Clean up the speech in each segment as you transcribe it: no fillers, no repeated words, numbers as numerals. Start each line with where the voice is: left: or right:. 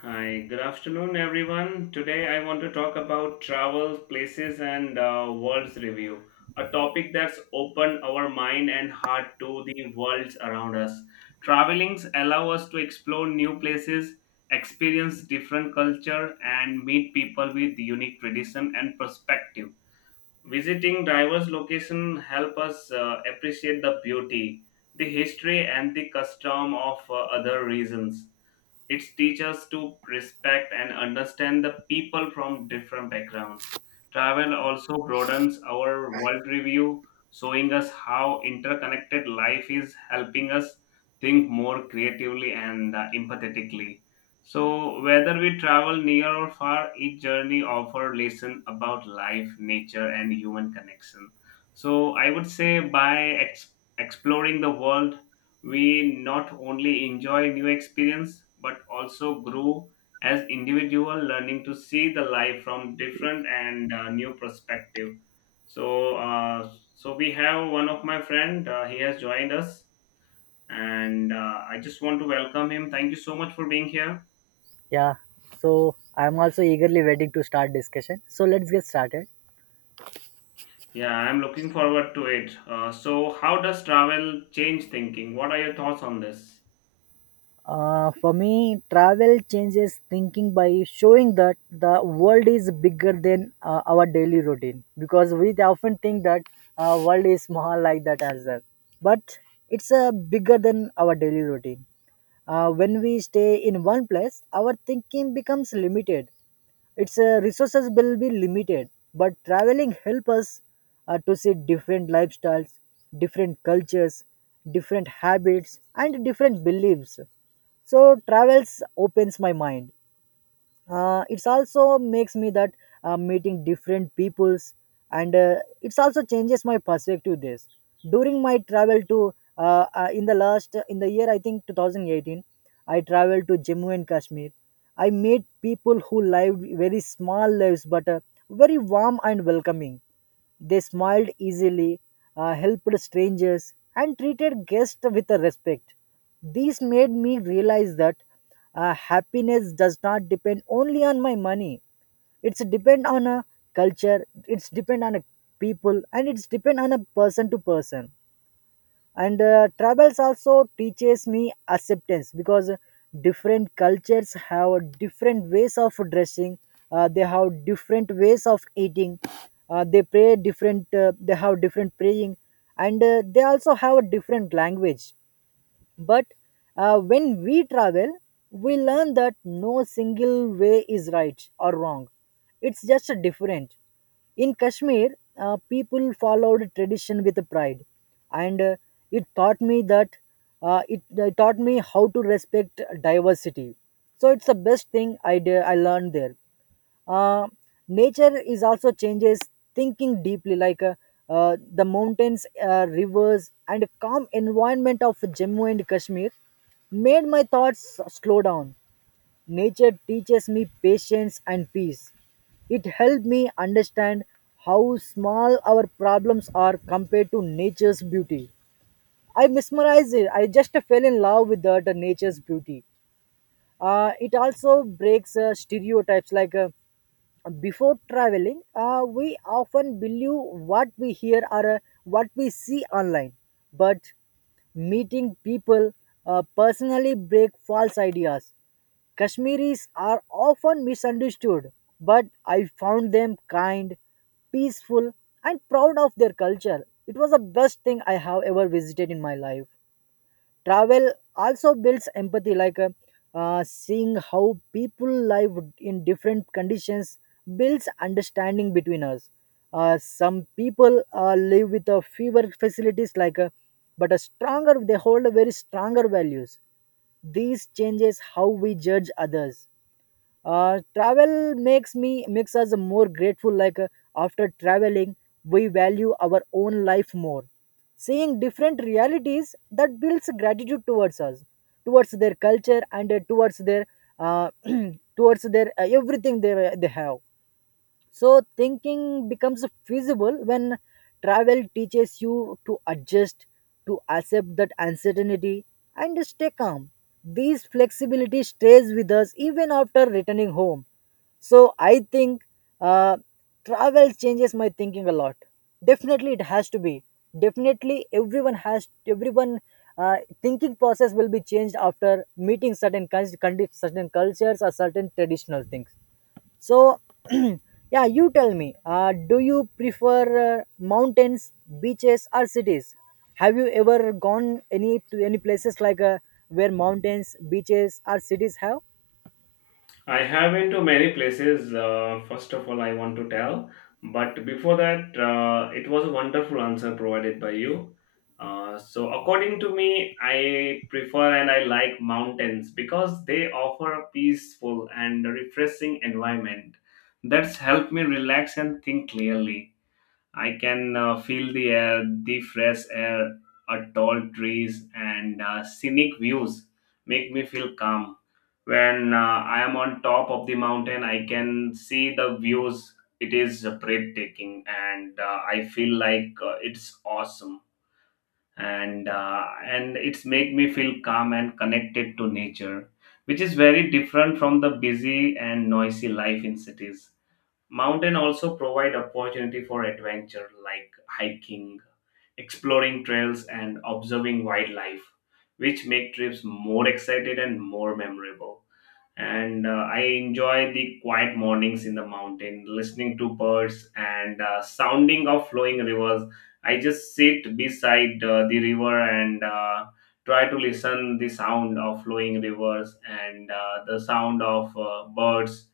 left: Hi, good afternoon, everyone. Today I want to talk about travel, places, and world's review, a topic that's opened our mind and heart to the worlds around us. Travelings allow us to explore new places, experience different culture, and meet people with unique tradition and perspective. Visiting diverse locations help us appreciate the beauty, the history, and the custom of other regions. It teaches us to respect and understand the people from different backgrounds. Travel also broadens our world review, showing us how interconnected life is, helping us think more creatively and empathetically. So, whether we travel near or far, each journey offers lesson about life, nature, and human connection. So, I would say exploring the world, we not only enjoy new experience but also grow as individual learning to see the life from different and new perspective. So uh, so we have one of my friend, he has joined us, and I just want to welcome him. Thank you so much for being here.
right: Yeah, so I'm also eagerly waiting to start discussion. So let's get started.
left: Yeah, I'm looking forward to it. So how does travel change thinking? What are your thoughts on this?
right: For me, travel changes thinking by showing that the world is bigger than our daily routine because we often think that world is small like that as well, but it's bigger than our daily routine. When we stay in one place, our thinking becomes limited. Its resources will be limited, but traveling help us to see different lifestyles, different cultures, different habits, and different beliefs. So travels opens my mind. It's also makes me that meeting different peoples and it's also changes my perspective this during my travel to in the year I think 2018. I traveled to Jammu and Kashmir. I met people who lived very small lives but very warm and welcoming. They smiled easily, helped strangers, and treated guests with respect. This made me realize that happiness does not depend only on my money. It's depend on a culture. It's depend on a people, and it's depend on a person to person. And travels also teaches me acceptance because different cultures have different ways of dressing. They have different ways of eating. They pray different. They have different praying, and they also have a different language, but when we travel, we learn that no single way is right or wrong. It's just a different. In Kashmir, people followed tradition with pride, and it taught me that it taught me how to respect diversity. So it's the best thing I learned there. uh, Nature is also changes thinking deeply like the mountains, rivers and calm environment of Jammu and Kashmir made my thoughts slow down. Nature teaches me patience and peace. It helped me understand how small our problems are compared to nature's beauty. I mesmerized it. I just fell in love with the nature's beauty. It also breaks stereotypes like before traveling, we often believe what we hear or what we see online. But meeting people personally break false ideas. Kashmiris are often misunderstood, but I found them kind, peaceful, and proud of their culture. It was the best thing I have ever visited in my life. Travel also builds empathy like seeing how people live in different conditions builds understanding between us. Some people live with a fewer facilities like but a stronger they hold a very stronger values. These changes how we judge others. Travel makes us more grateful like after traveling we value our own life more. Seeing different realities that builds gratitude towards us, towards their culture and towards their uh, towards their everything they have. So thinking becomes feasible when travel teaches you to adjust, to accept that uncertainty, and stay calm. This flexibility stays with us even after returning home. So I think uh, travel changes my thinking a lot. Definitely, it has to be. Definitely, everyone thinking process will be changed after meeting certain cultures or certain traditional things. So, yeah, you tell me, do you prefer mountains, beaches, or cities? Have you ever gone any places like where mountains, beaches, or cities have?
left: I have been to many places. First of all, I want to tell. But before that, it was a wonderful answer provided by you. So, according to me, I prefer and I like mountains because they offer a peaceful and refreshing environment that's helped me relax and think clearly. I can feel the air, the fresh air, tall trees, and scenic views make me feel calm when I am on top of the mountain. I can see the views. It is breathtaking, and I feel like it's awesome, and and it's make me feel calm and connected to nature, which is very different from the busy and noisy life in cities. Mountain also provide opportunity for adventure like hiking, exploring trails, and observing wildlife, which make trips more exciting and more memorable. And I enjoy the quiet mornings in the mountain, listening to birds and sounding of flowing rivers. I just sit beside the river and try to listen the sound of flowing rivers and the sound of birds,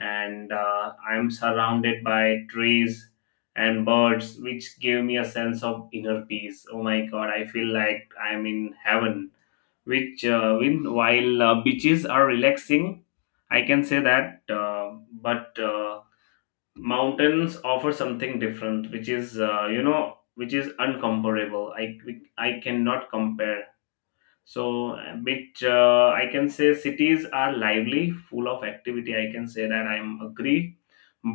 left: and I'm surrounded by trees and birds, which give me a sense of inner peace. Oh my god, I feel like I'm in heaven. Which, when- while beaches are relaxing, I can say that, but mountains offer something different, which is which is uncomparable. I cannot compare. So which I can say cities are lively, full of activity, I can say that, I'm agree,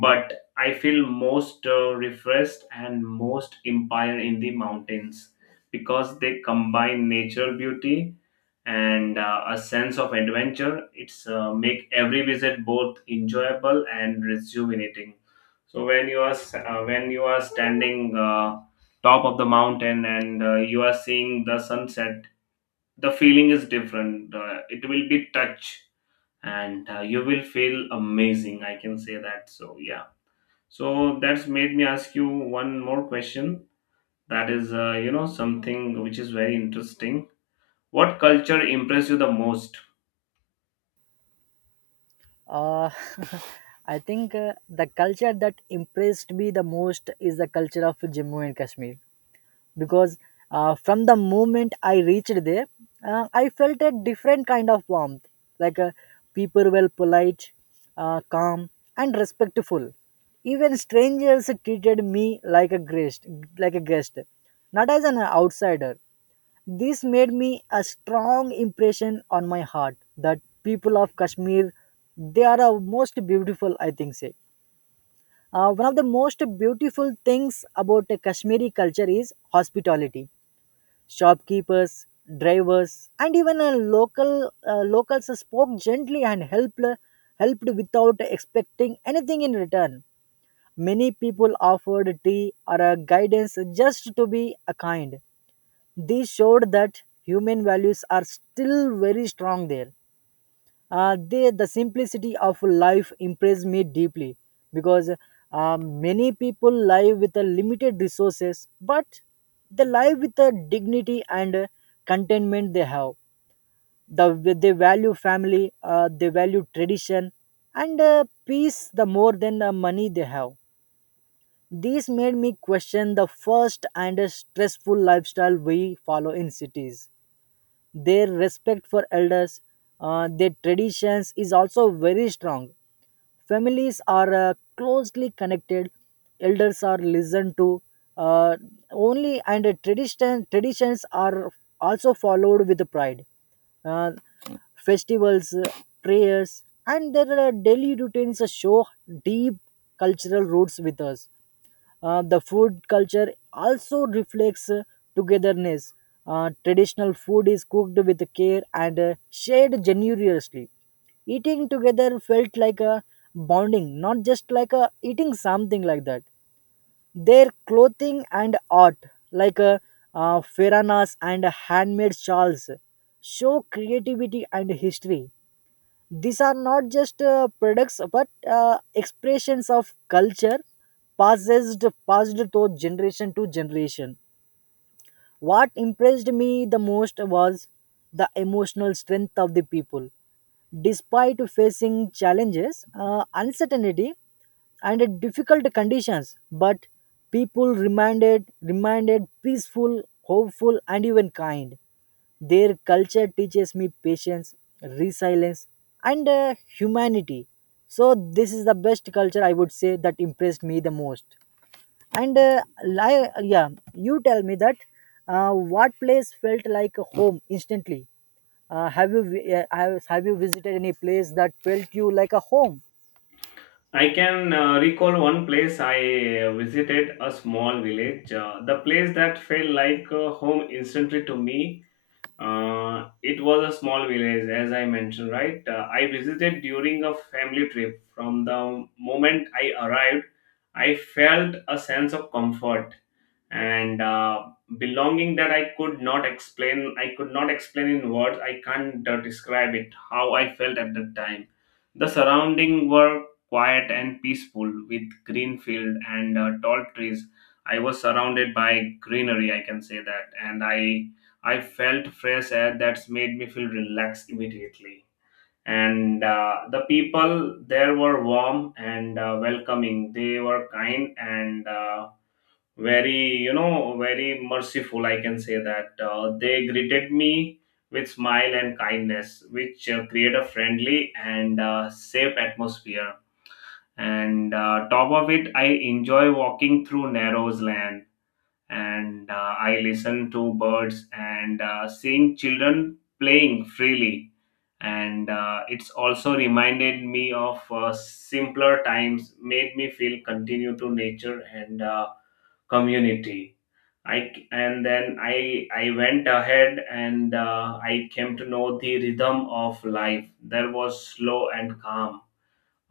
left: but I feel most refreshed and most empire in the mountains because they combine nature beauty and a sense of adventure. It's make every visit both enjoyable and rejuvenating. So when you are standing top of the mountain and you are seeing the sunset, the feeling is different. It will be touch, and you will feel amazing, I can say that. So yeah, so that's made me ask you one more question. That is, something which is very interesting. What culture impressed you the most?
right: Uh, I think the culture that impressed me the most is the culture of Jammu and Kashmir. Because from the moment I reached there, I felt a different kind of warmth. Like people were polite, calm, and respectful. Even strangers treated me like a guest, like a guest, not as an outsider. This made me a strong impression on my heart that people of Kashmir, they are the most beautiful, I think, say. One of the most beautiful things about the Kashmiri culture is hospitality. Shopkeepers, drivers, and even a local locals spoke gently and helped without expecting anything in return. Many people offered tea or a guidance just to be a kind. This showed that human values are still very strong there. The simplicity of life impressed me deeply because many people live with a limited resources but they live with the dignity and contentment they have. They value family. They value tradition and peace the more than the money they have. This made me question the first and stressful lifestyle we follow in cities. Their respect for elders, their traditions is also very strong. Families are closely connected. Elders are listened to uh, only, and traditions are also followed with pride. uh, Festivals, prayers and their daily routines show deep cultural roots with us. The food culture also reflects togetherness. Traditional food is cooked with care and shared generously. Eating together felt like a bonding, not just like a eating something like that. Their clothing and art, like feranas and handmade shawls, show creativity and history. These are not just products but expressions of culture passed, passed to generation to generation. What impressed me the most was the emotional strength of the people. Despite facing challenges, uncertainty, and difficult conditions, but people reminded peaceful, hopeful, and even kind. Their culture teaches me patience, resilience, and humanity. So, this is the best culture I would say that impressed me the most. And yeah, you tell me that what place felt like a home instantly? Have you visited any place that felt you like a home?
left: I can recall one place. I visited a small village, the place that felt like home instantly to me. It was a small village, as I mentioned, right? I visited during a family trip. From the moment I arrived, I felt a sense of comfort and belonging that I could not explain. I could not explain in words. I can't describe it how I felt at that time. The surrounding were quiet and peaceful, with green field and tall trees. I was surrounded by greenery, I can say that, and I felt fresh air that's made me feel relaxed immediately. And the people there were warm and welcoming. They were kind and very, very merciful, I can say that. They greeted me with smile and kindness, which create a friendly and safe atmosphere. And top of it, I enjoy walking through narrows land and I listen to birds and seeing children playing freely. And it's also reminded me of simpler times, made me feel continue to nature and community. I and then I went ahead and I came to know the rhythm of life. There was slow and calm,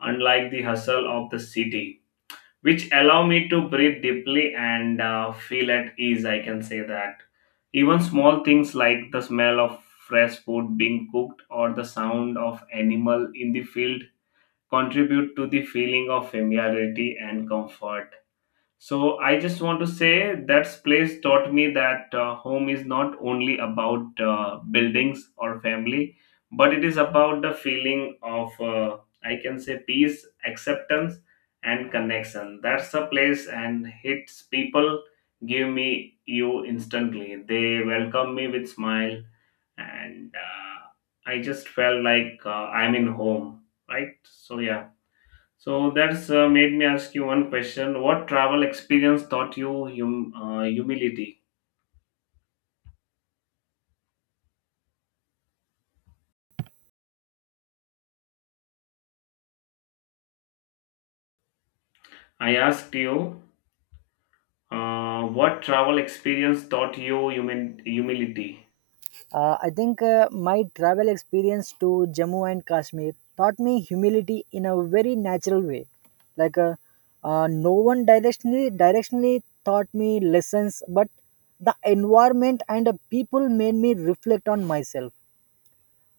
left: unlike the hustle of the city, which allow me to breathe deeply and feel at ease, I can say that. Even small things like the smell of fresh food being cooked or the sound of animal in the field contribute to the feeling of familiarity and comfort. So I just want to say that place taught me that home is not only about buildings or family, but it is about the feeling of I can say peace, acceptance, and connection. That's the place, and its people give me you instantly. They welcome me with smile, and I just felt like I'm in home. Right? So yeah. So that's made me ask you one question. What travel experience taught you humility? I asked you, what travel experience taught you humility?
right: I think my travel experience to Jammu and Kashmir taught me humility in a very natural way. Like no one directionally taught me lessons, but the environment and the people made me reflect on myself.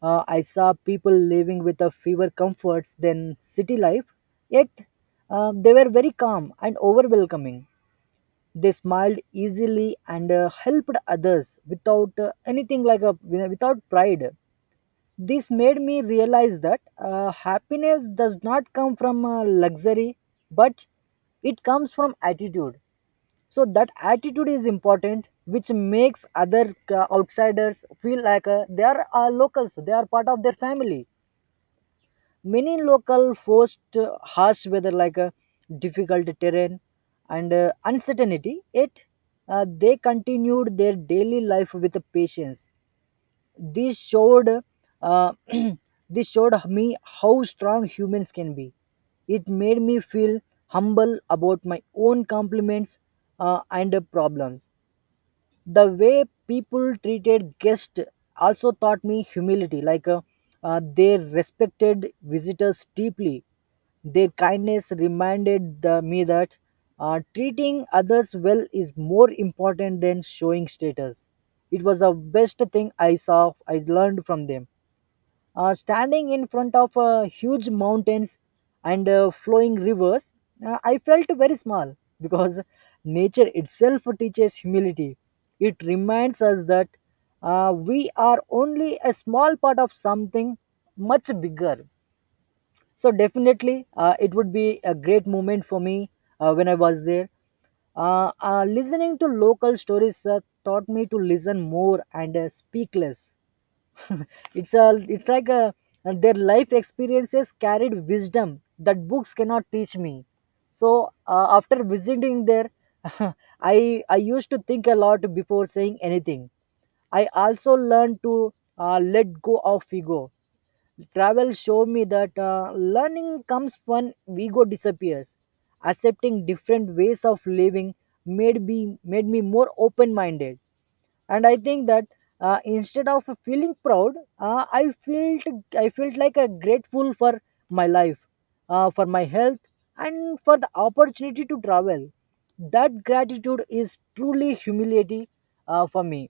right: I saw people living with a fewer comforts than city life, yet they were very calm and over welcoming. They smiled easily and helped others without anything like a without pride. This made me realize that happiness does not come from luxury, but it comes from attitude. So that attitude is important, which makes other outsiders feel like they are locals. They are part of their family. Many local forced harsh weather like a difficult terrain and uncertainty, yet they continued their daily life with patience. This showed uh, this showed me how strong humans can be. It made me feel humble about my own compliments and problems. The way people treated guests also taught me humility like they respected visitors deeply. Their kindness reminded me that treating others well is more important than showing status. It was the best thing I saw I learned from them. Standing in front of huge mountains and flowing rivers, I felt very small because nature itself teaches humility. It reminds us that we are only a small part of something much bigger. So, definitely, it would be a great moment for me when I was there. Listening to local stories taught me to listen more and speak less. it's a it's like a their life experiences carried wisdom that books cannot teach me. So after visiting there I used to think a lot before saying anything. I also learned to let go of ego. Travel showed me that learning comes when ego disappears. Accepting different ways of living made me made me more open minded. And I think that instead of feeling proud, uh, i felt I felt like a grateful for my life, for my health, and for the opportunity to travel. That gratitude is truly humility for me.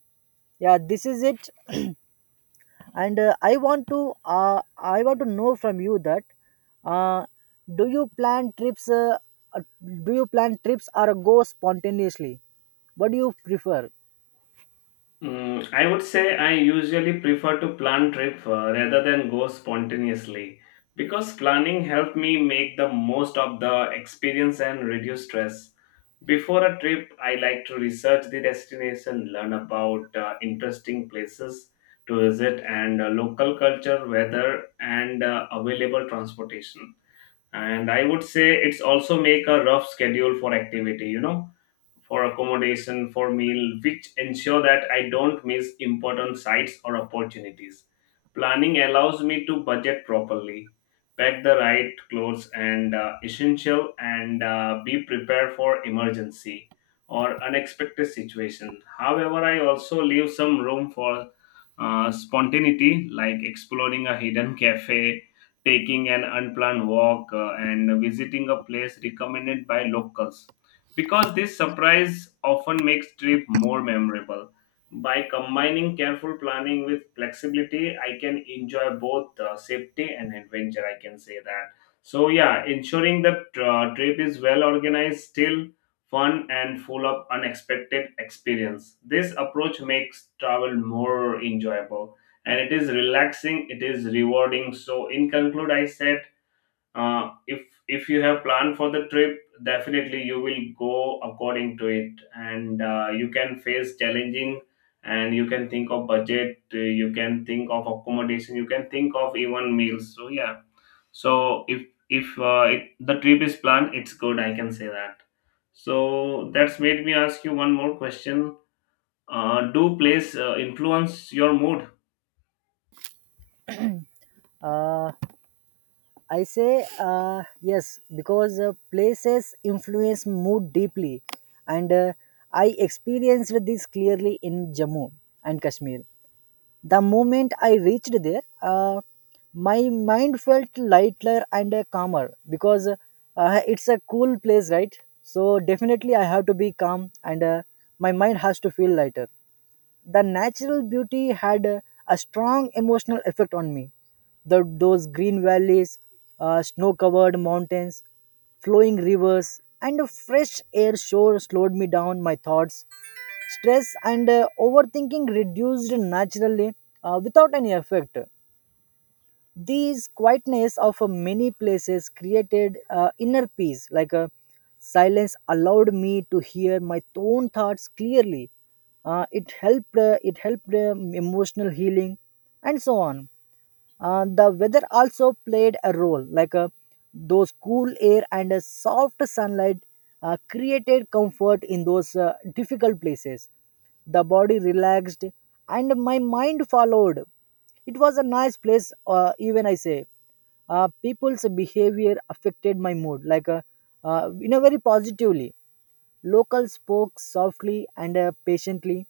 right: Yeah, this is it. And I want to know from you that uh, do you plan trips uh, uh, do you plan trips or go spontaneously? What do you prefer?
left: Mm, I would say I usually prefer to plan trip rather than go spontaneously because planning helped me make the most of the experience and reduce stress. Before a trip, I like to research the destination, learn about interesting places to visit and local culture, weather, and available transportation. And I would say it's also make a rough schedule for activity, you know, for accommodation, for meal, which ensure that I don't miss important sites or opportunities. Planning allows me to budget properly, pack the right clothes and essential, and be prepared for emergency or unexpected situation. However, I also leave some room for spontaneity, like exploring a hidden cafe, taking an unplanned walk, and visiting a place recommended by locals, because this surprise often makes trip more memorable. By combining careful planning with flexibility, I can enjoy both safety and adventure, I can say that. So yeah, ensuring that trip is well organized, still fun, and full of unexpected experience. This approach makes travel more enjoyable, and it is relaxing. It is rewarding. So in conclude, I said, uh, if if you have planned for the trip, definitely you will go according to it, and you can face challenging, and you can think of budget, you can think of accommodation, you can think of even meals. So yeah, so if it, the trip is planned, it's good, I can say that. So that's made me ask you one more question. Do place influence your mood?
right: uh, I say yes because places influence mood deeply, and I experienced this clearly in Jammu and Kashmir. The moment I reached there, my mind felt lighter and calmer because it's a cool place, right? So definitely I have to be calm, and my mind has to feel lighter. The natural beauty had a strong emotional effect on me. Those green valleys, snow covered mountains, flowing rivers, and a fresh air shore slowed me down my thoughts. Stress and overthinking reduced naturally without any effect. These quietness of many places created inner peace, like a silence allowed me to hear my own thoughts clearly. It helped. It helped emotional healing, and so on. The weather also played a role, like those cool air and soft sunlight created comfort in those difficult places. The body relaxed and my mind followed. It was a nice place, even I say. People's behavior affected my mood, like in a very positively. Locals spoke softly and patiently.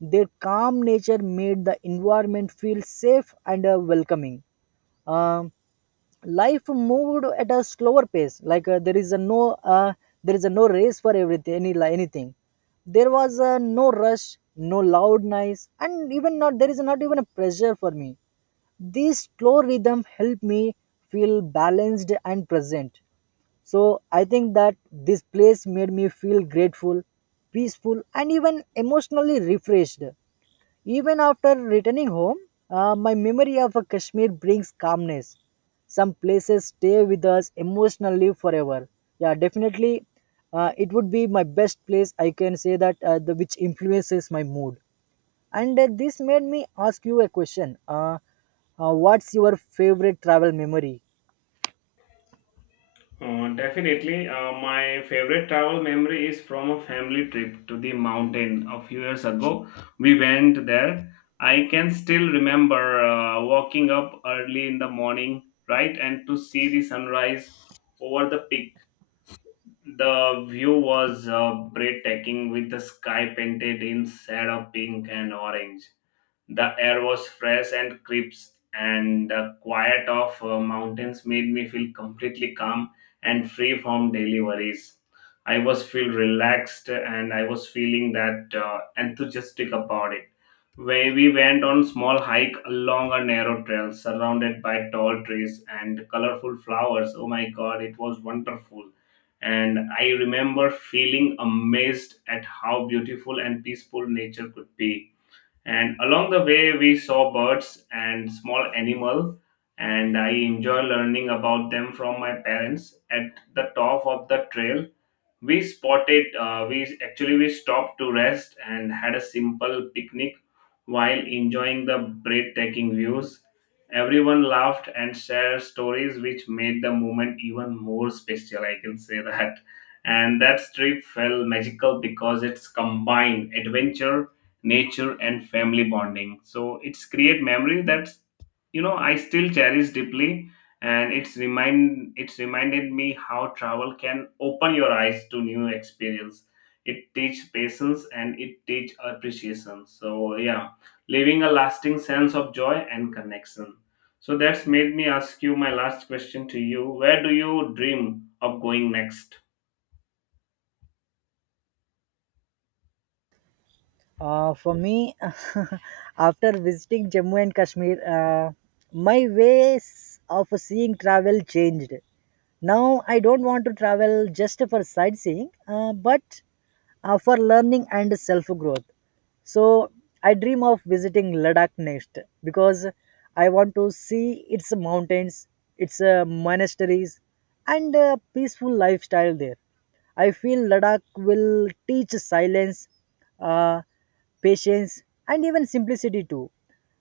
right: Their calm nature made the environment feel safe and welcoming. Um Life moved at a slower pace. Like there is a no there is a no race for everything, anything. There was no rush, no loud noise, and even not there is not even a pressure for me. This slow rhythm helped me feel balanced and present. So I think that this place made me feel grateful, peaceful, and even emotionally refreshed. Even after returning home, my memory of Kashmir brings calmness. Some places stay with us emotionally forever. Yeah, definitely, it would be my best place. I can say that the which influences my mood. And this made me ask you a question. What's your favorite travel memory?
left: Definitely, my favorite travel memory is from a family trip to the mountain a few years ago. We went there. I can still remember walking up early in the morning, right, and to see the sunrise over the peak. The view was breathtaking, with the sky painted in shade of pink and orange. The air was fresh and crisp, and the quiet of mountains made me feel completely calm and free from daily worries. I was feel relaxed, and I was feeling that enthusiastic about it. Where we went on small hike along a narrow trail surrounded by tall trees and colorful flowers. Oh my God, it was wonderful, and I remember feeling amazed at how beautiful and peaceful nature could be. And along the way, we saw birds and small animal, and I enjoy learning about them from my parents. At the top of the trail, we spotted we actually we stopped to rest and had a simple picnic while enjoying the breathtaking views. Everyone laughed and shared stories, which made the moment even more special, I can say that. And that trip felt magical because it's combined adventure, nature, and family bonding, so it's create memory that's, you know, I still cherish deeply. And it's reminded me how travel can open your eyes to new experience. It teach patience, and it teach appreciation. So yeah, leaving a lasting sense of joy and connection. So that's made me ask you my last question to you. Where do you dream of going next?
right: For me, after visiting Jammu and Kashmir, my ways of seeing travel changed. Now I don't want to travel just for sightseeing, but for learning and self growth. So I dream of visiting Ladakh next because I want to see its mountains, its monasteries, and peaceful lifestyle there. I feel Ladakh will teach silence, uh, patience, and even simplicity too.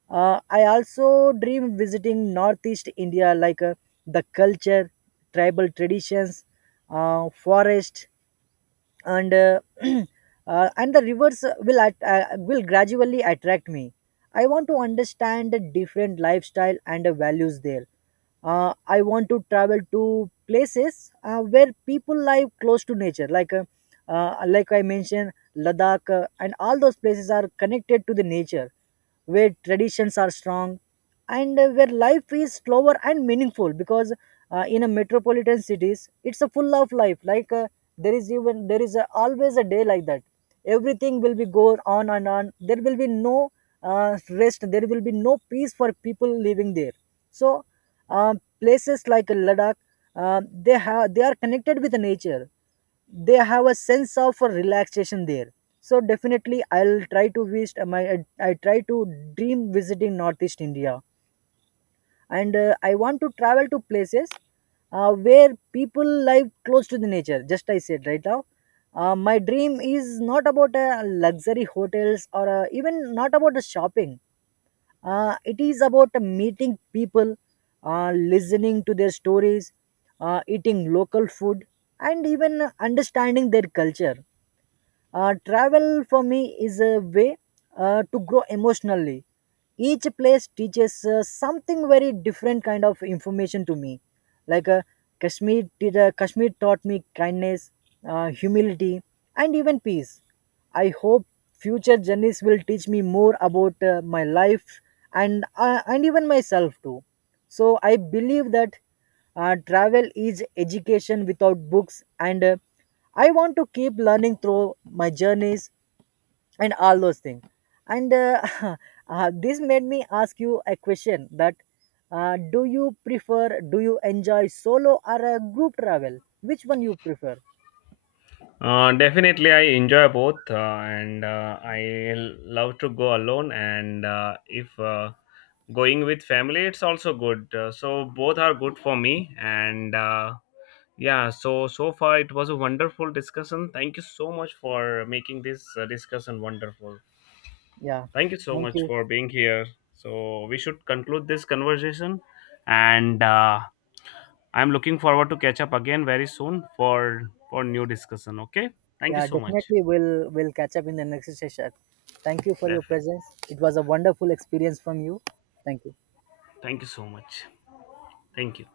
right: I also dream visiting Northeast India, like the culture, tribal traditions, forest, and and the rivers will gradually attract me. I want to understand the different lifestyle and the values there. I want to travel to places where people live close to nature, like I mentioned, Ladakh, and all those places are connected to the nature where traditions are strong, and where life is slower and meaningful. Because in a metropolitan cities, it's a full of life. Like there is even there is a, Always a day like that, everything will be go on and on, there will be no rest, there will be no peace for people living there. So places like Ladakh, they are connected with nature, they have a sense of relaxation there. So definitely, I try to dream visiting Northeast India. And I want to travel to places where people live close to the nature, just I said right now. My dream is not about luxury hotels or even not about the shopping. It is about meeting people, listening to their stories, eating local food, and even understanding their culture. Travel for me is a way to grow emotionally. Each place teaches something very different kind of information to me. Like Kashmir, Kashmir taught me kindness, humility, and even peace. I hope future journeys will teach me more about my life, and even myself too. So I believe that travel is education without books, and I want to keep learning through my journeys and all those things. And this made me ask you a question: that do you enjoy solo or a group travel? Which one you prefer?
left: Definitely, I enjoy both, and I love to go alone. And if going with family, it's also good. So both are good for me. And yeah, so so far it was a wonderful discussion. Thank you so much for making this discussion wonderful.
right: Yeah.
left: Thank you so
right: Thank
left: much
right: you.
left: for being here. So we should conclude this conversation, and I'm looking forward to catch up again very soon for new discussion. Okay, thank you
right: Yeah,
left: so much.
right: definitely, we'll catch up in the next session. Thank you for your
left: Definitely.
right: presence. It was a wonderful experience from you. Thank you.
left: Thank you so much. Thank you.